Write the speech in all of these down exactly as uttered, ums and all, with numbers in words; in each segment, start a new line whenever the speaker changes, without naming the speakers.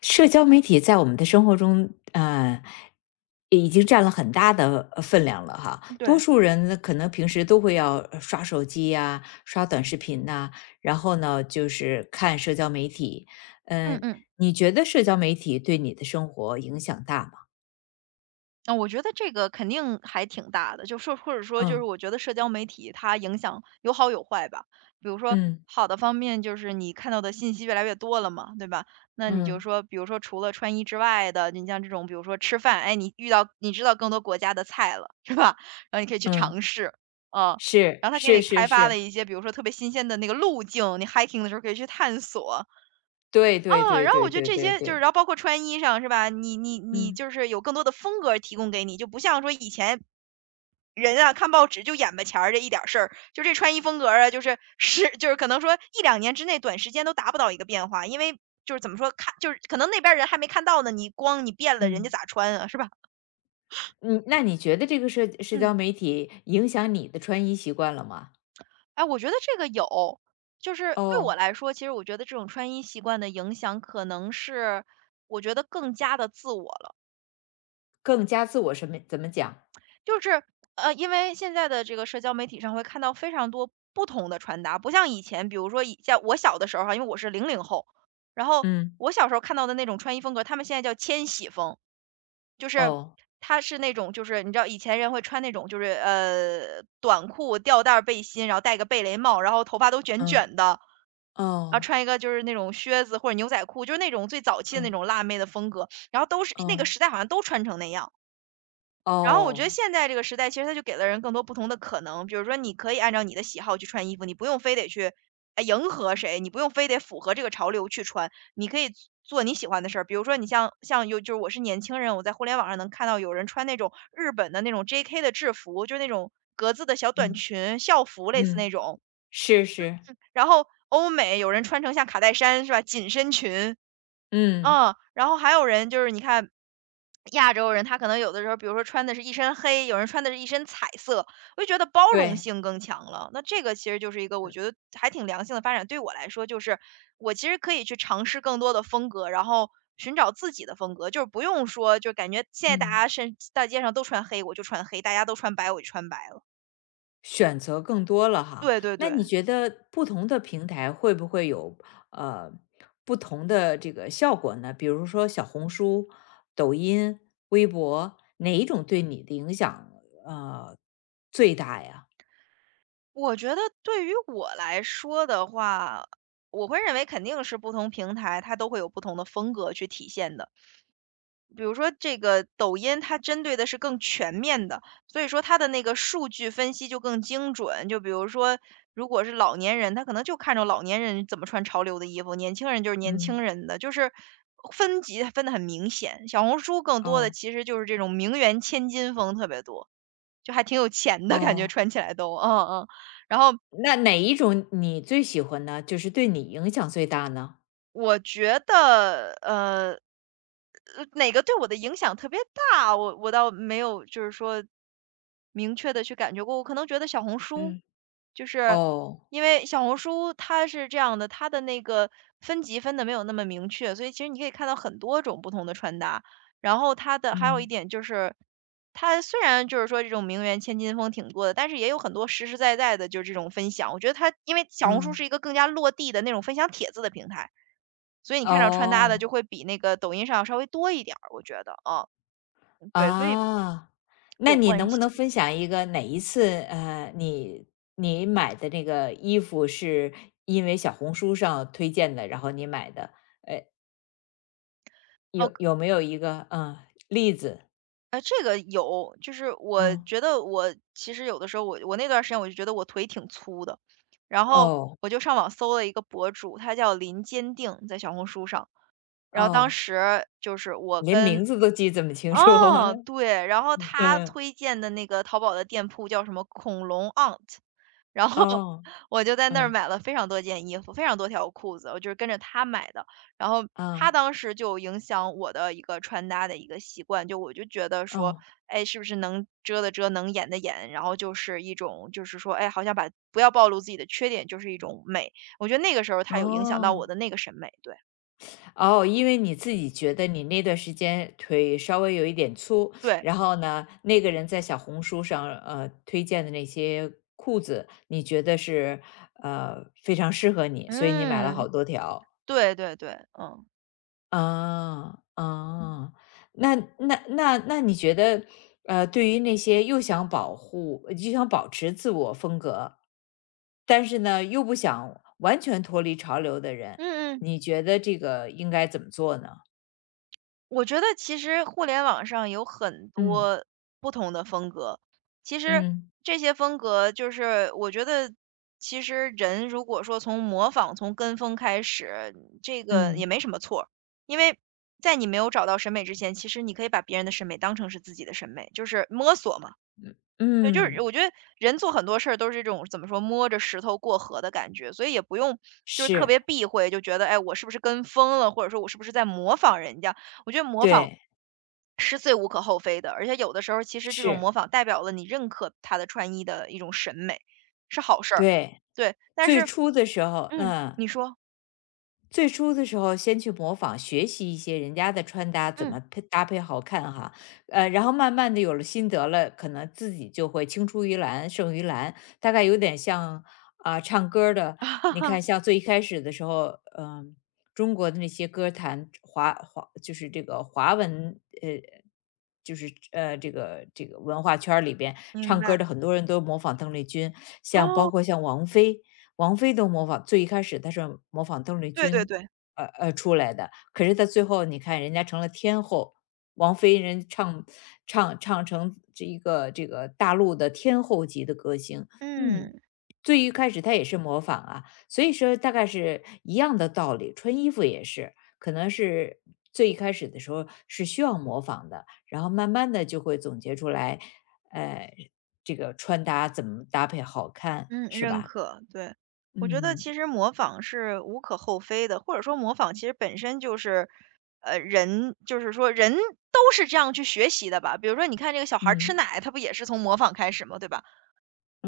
社交媒体在我们的生活中，呃，已经占了很大的呃分量了哈。多
对。
数人呢可能平时都会要呃刷手机呀、刷短视频呐、然后呢，就是看社交媒体。
嗯
嗯、
嗯，
你觉得社交媒体对你的生活影响大吗？
啊，我觉得这个肯定还挺大的，就说或者说就是
嗯
我觉得社交媒体它影响有好有坏吧。比如说
嗯
好的方面就是你看到的信息越来越多了嘛，对吧？那你就
嗯
说，比如说除了穿衣之外的，你像这种比如说吃饭，哎，你遇到你知道更多国家的菜了，是吧？然后你可以去尝
嗯，
试，嗯。
是
然后他给
是
你
是
开发了
是，
一些，比如说特别新鲜的那个路径，你 hiking 的时候可以去探索，
对对
啊，
对
然后
对
我觉得
对
这
对
些就是
对，
然后包括穿衣裳是吧？你你你
嗯
就是有更多的风格提供给你，就不像说以前人啊，看报纸就眼巴前儿这一点儿事儿，就这穿衣风格儿啊，就是 是就是可能说一两年之内短时间都达不到一个变化。因为就是怎么说，看就是可能那边儿人还没看到呢，你光你变了，人
嗯。
家咋穿啊，是吧？
你那你觉得这个社社
嗯，
交媒体影响你的穿衣习惯了吗？
哎，我觉得这个有，就是对我
哦，
来说，其实我觉得这种穿衣习惯的影响可能是我觉得更加的自我了。
更加自我什么怎么讲？
就是，呃，因为现在的这个社交媒体上会看到非常多不同的穿搭，不像以前，比如说以像我小的时候哈，因为我是零零后，然后
嗯。
我小时候看到的那种穿衣风格，他们现在叫千禧风，就是
哦，
他是那种就是你知道以前人会穿那种就是呃短裤、吊带儿背心，然后戴个贝雷帽，然后头发都卷
嗯，
卷的，然后
哦，
穿一个就是那种靴子或者牛仔裤，就是那种最早期的那
嗯，
种辣妹的风格，然后都是那个
哦，
时代好像都穿成那样。然后我觉得
哦，
现在这个时代，其实它就给了人更多不同的可能。比如说，你可以按照你的喜好去穿衣服，你不用非得去，哎，迎合谁，你不用非得符合这个潮流去穿，你可以做做你喜欢的事儿。比如说，你像像有就是我是年轻人，我在互联网上能看到有人穿那种日本的那种 J K 的制服，就是那种格子的小短
嗯，
裙、校服类似那
嗯，
种。
是是，
然后欧美有人穿成像卡戴珊是吧，紧身裙，
嗯，
嗯，然后还有人就是你看，亚洲人他可能有的时候，比如说穿的是一身黑，有人穿的是一身彩色，我就觉得包容
对，
性更强了。那这个其实就是一个我觉得还挺良性的发展。对我来说，就是我其实可以去尝试更多的风格，然后寻找自己的风格，就是不用说，就感觉现在大
嗯，
家身大街上都穿黑，我就穿黑；大家都穿白，我就穿白了。
选择更多了哈。
对对
那你
对。
觉得不同的平台会不会有，呃，不同的这个效果呢？比如说小红书、抖音、微博，哪一种对你的影响，呃，最大呀？
我觉得对于我来说的话，我会认为肯定是不同平台它都会有不同的风格去体现的。比如说这个抖音，它针对的是更全面的，所以说它的那个数据分析就更精准。就比如说，如果是老年人，他可能就看着老年人怎么穿潮流的衣服，年轻人就是年轻
嗯，
人的，就是分级分得很明显。小红书更多的
哦，
其实就是这种名媛千金风特别多。就还挺有钱的感觉，
哦。
穿起来都，嗯嗯。然后
那哪一种你最喜欢呢？就是对你影响最大呢？
我觉得，呃，呃，哪个对我的影响特别大，我我倒没有就是说明确的去感觉过。我可能觉得小红书，
嗯。
就是
哦，
因为小红书它是这样的，它的那个分级分的没有那么明确，所以其实你可以看到很多种不同的穿搭。然后它的还有一
嗯，
点就是，它虽然就是说这种名媛千金风挺多的，但是也有很多实实在在的就是这种分享。我觉得它因为小红书
嗯。
是一个更加落地的那种分享帖子的平台。所以你看着穿搭的
哦，
就会比那个抖音上稍微多一点儿，我觉得，啊，对，所以
啊，那
有
你
关
能不能
系。
分享一个哪一次，呃，你你买的那个衣服是因为小红书上推荐的，然后你买的，呃，
哦，
有有没有一个，嗯，例子？
呃，这个有，就是我
嗯。
觉得我其实有的时候我我那段儿时间我就觉得我腿挺粗的，然后
哦，
我就上网搜了一个博主，他叫林坚定，在小红书上。然后当
哦，
时就是我
连名
跟
字都记这么清楚，
哦，对，然后 他
嗯，
推荐的那个淘宝的店铺叫什么“恐龙 aunt”,然后
哦，
我就在那儿
嗯，
买了非常多件衣服，非常多条裤子，我就是跟着他买的。然后他
啊，
当时就影响我的一个穿搭的一个习惯，就我就觉得说，
哦，
哎，是不是能遮的遮，能掩的掩，然后就是一种就是说，哎，好像把不要暴露自己的缺点，就是一种美。我觉得那个时候他有影响到我
哦。
的那个审美，对，
哦，因为你自己觉得你那段时间腿稍微有一点粗，
对，
然后呢，那个人在小红书上呃推荐的那些裤子，你觉得是呃非常适合你，所以你买了好
嗯。
多条。
对对对，嗯。
啊啊，那那那那你觉得呃，对于那些又想保护又想保持自我风格，但是呢又不想完全脱离潮流的人，
嗯嗯。
你觉得这个应该怎么做呢？
我觉得其实互联网上有很
嗯
多不同的风格，其实
嗯。
这些风格就是我觉得，其实人如果说从模仿、从跟风开始，这个
嗯，
也没什么错儿，因为在你没有找到审美之前，其实你可以把别人的审美当成是自己的审美，就是摸索嘛。对，就是
嗯，
我觉得人做很多事儿都是这种怎么说，摸着石头过河的感觉，所以也不用就是特
是，
别避讳，就觉得哎，我是不是跟风了，或者说我是不是在模仿人家？我觉得模仿
对，
是最无可厚非的，而且有的时候其实这种
是，
模仿代表了你认可他的穿衣的一种审美，是好事儿。
对，
对，但
最
是
初的时候，
嗯，
嗯。
你说，
最初的时候，先去模仿学习一些人家的穿搭怎
嗯。
么配搭配好看哈，呃，然后慢慢的有了心得了，可能自己就会青出于蓝胜于蓝，大概有点像啊、唱歌儿的，你看 像最一开始的时候，嗯、中国的那些歌坛华华就是这个华文呃。就是呃，这个这个文化圈儿里边
明
唱歌儿的
白。
很多人都模仿邓丽君，像包
哦，
括像王菲，王菲都模仿最一开始她是模仿邓丽
对对
君，
对，
呃呃，出来的，可是她最后你看人家成了天后，王菲人唱唱唱成这一个这个大陆的天后级的歌星，嗯。
嗯，
最一开始她也是模仿啊，所以说大概是一样的道理，穿衣服也是，可能是最一开始的时候是需要模仿的，然后慢慢的就会总结出来，呃，这个穿搭怎么搭配好看，
嗯，
是
认
吧？
可，对。我觉得
嗯，
其实模仿是无可厚非的，或者说模仿其实本身就是，呃，人就是说人都是这样去学习的吧。比如说你看这个小孩儿吃
嗯，
奶，他不也是从模仿开始吗，对吧？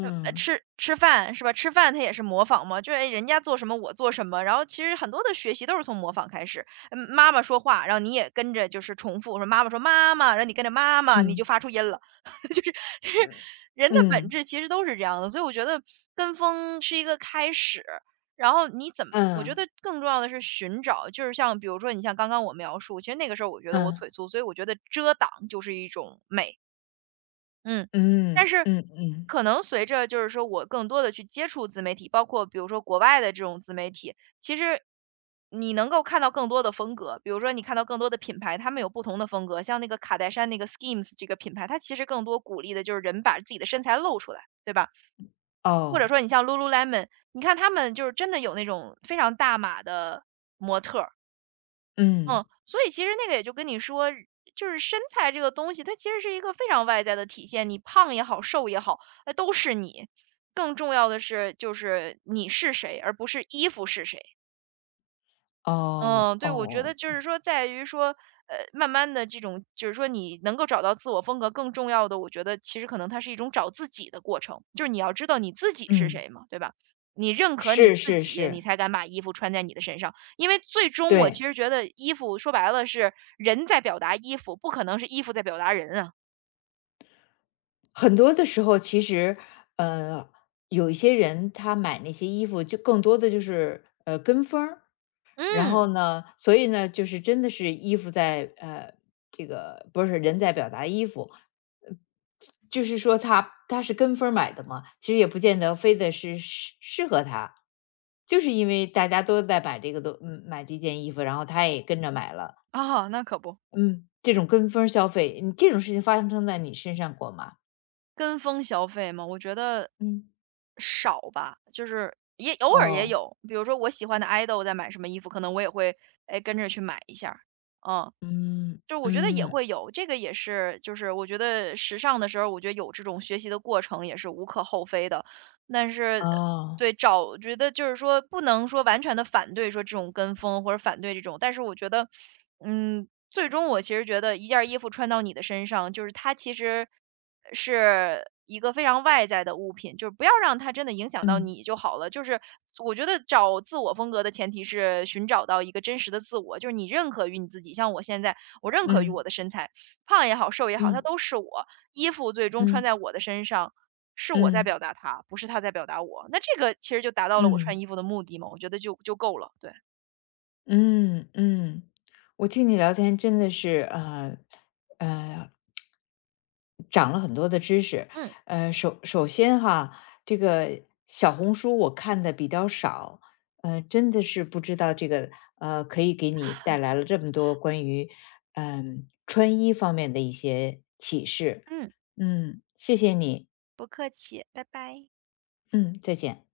呃呃吃吃饭是吧？吃饭它也是模仿嘛，就是哎人家做什么我做什么，然后其实很多的学习都是从模仿开始。嗯，妈妈说话，然后你也跟着就是重复，说妈妈说妈妈，然后你跟着妈妈，你就
嗯，
发出音了，就是就是
嗯，
人的本
嗯，
质其实都是这样的，所以我觉得跟风是一个开始。然后你怎么？我觉
嗯，
得更重要的是寻找，就是像比如说你像刚刚我描述，其实那个时候我觉得我腿粗，所以我觉得遮挡就是一种美。嗯，但
嗯，
是
嗯，嗯，
可能随着就是说我更多的去接触自媒体，包括比如说国外的这种自媒体，其实你能够看到更多的风格。比如说你看到更多的品牌，他们有不同的风格，像那个卡戴珊那个 SKIMS 这个品牌，它其实更多鼓励的就是人把自己的身材露出来，对吧？或者
哦，
说你像 Lululemon,你看他们就是真的有那种非常大码的模特
嗯，
嗯，所以其实那个也就跟你说，就是身材这个东西，它其实是一个非常外在的体现，你胖也好，瘦也好，那都是你。更重要的是，就是你是谁，而不是衣服是谁。
哦，
嗯，对，我觉得
哦，
就是说在于说，呃，慢慢的这种就是说你能够找到自我风格，更重要的，我觉得其实可能它是一种找自己的过程。就是你要知道你自己是
嗯，
谁嘛，对吧？你认可你
是
自
是
己，你
是，
才敢把衣服穿在你的身上。因为最终我
对。
其实觉得衣服说白了是人在表达衣服，不可能是衣服在表达人啊。
很多的时候其实，呃，有一些人他买那些衣服就更多的就是，呃，跟风儿。然后
嗯。
呢，所以呢，就是真的是衣服在呃，这个不是人在表达衣服。就是说他他是跟风儿买的嘛，其实也不见得非得是适适合他。就是因为大家都在买这个东嗯，买这件衣服，然后他也跟着买了。
啊，那可不。
嗯，这种跟风儿消费，你这种事情发生在你身上过吗？
跟风消费吗？我觉得
嗯。
少吧，就是也偶尔也
哦，
有，比如说我喜欢的 idol 在买什么衣服，可能我也会哎跟着去买一下儿，嗯。
嗯，
就我觉得也
嗯，
会有，这个也是，就是我觉得时尚的时候，我觉得有这种学习的过程也是无可厚非的。但是，
哦，
对，找我觉得就是说不能说完全的反对说这种跟风或者反对这种，但是我觉得，嗯，最终我其实觉得一件儿衣服穿到你的身上，就是它其实是一个非常外在的物品，就是不要让它真的影响到
嗯，
你就好了。就是我觉得找自我风格的前提是寻找到一个真实的自我，就是你认可于你自己。像我现在，我认可于我
嗯，
的身材，胖也好，瘦也好，它
嗯，
都是我。衣服最终穿
嗯，
在我的身上，是我在
嗯，
表达它，不是它在表达我。那这个其实就达到了我穿
嗯。
衣服的目的嘛，我觉得就就够了，对。
嗯嗯，我听你聊天真的是呃呃，长了很多的知识。
嗯
呃，首首先哈，这个小红书我看的比较少，呃，真的是不知道这个呃，可以给你带来了这么多关于嗯、穿衣方面的一些启示。
嗯，
嗯，谢谢你。
不客气，拜拜。
嗯，再见。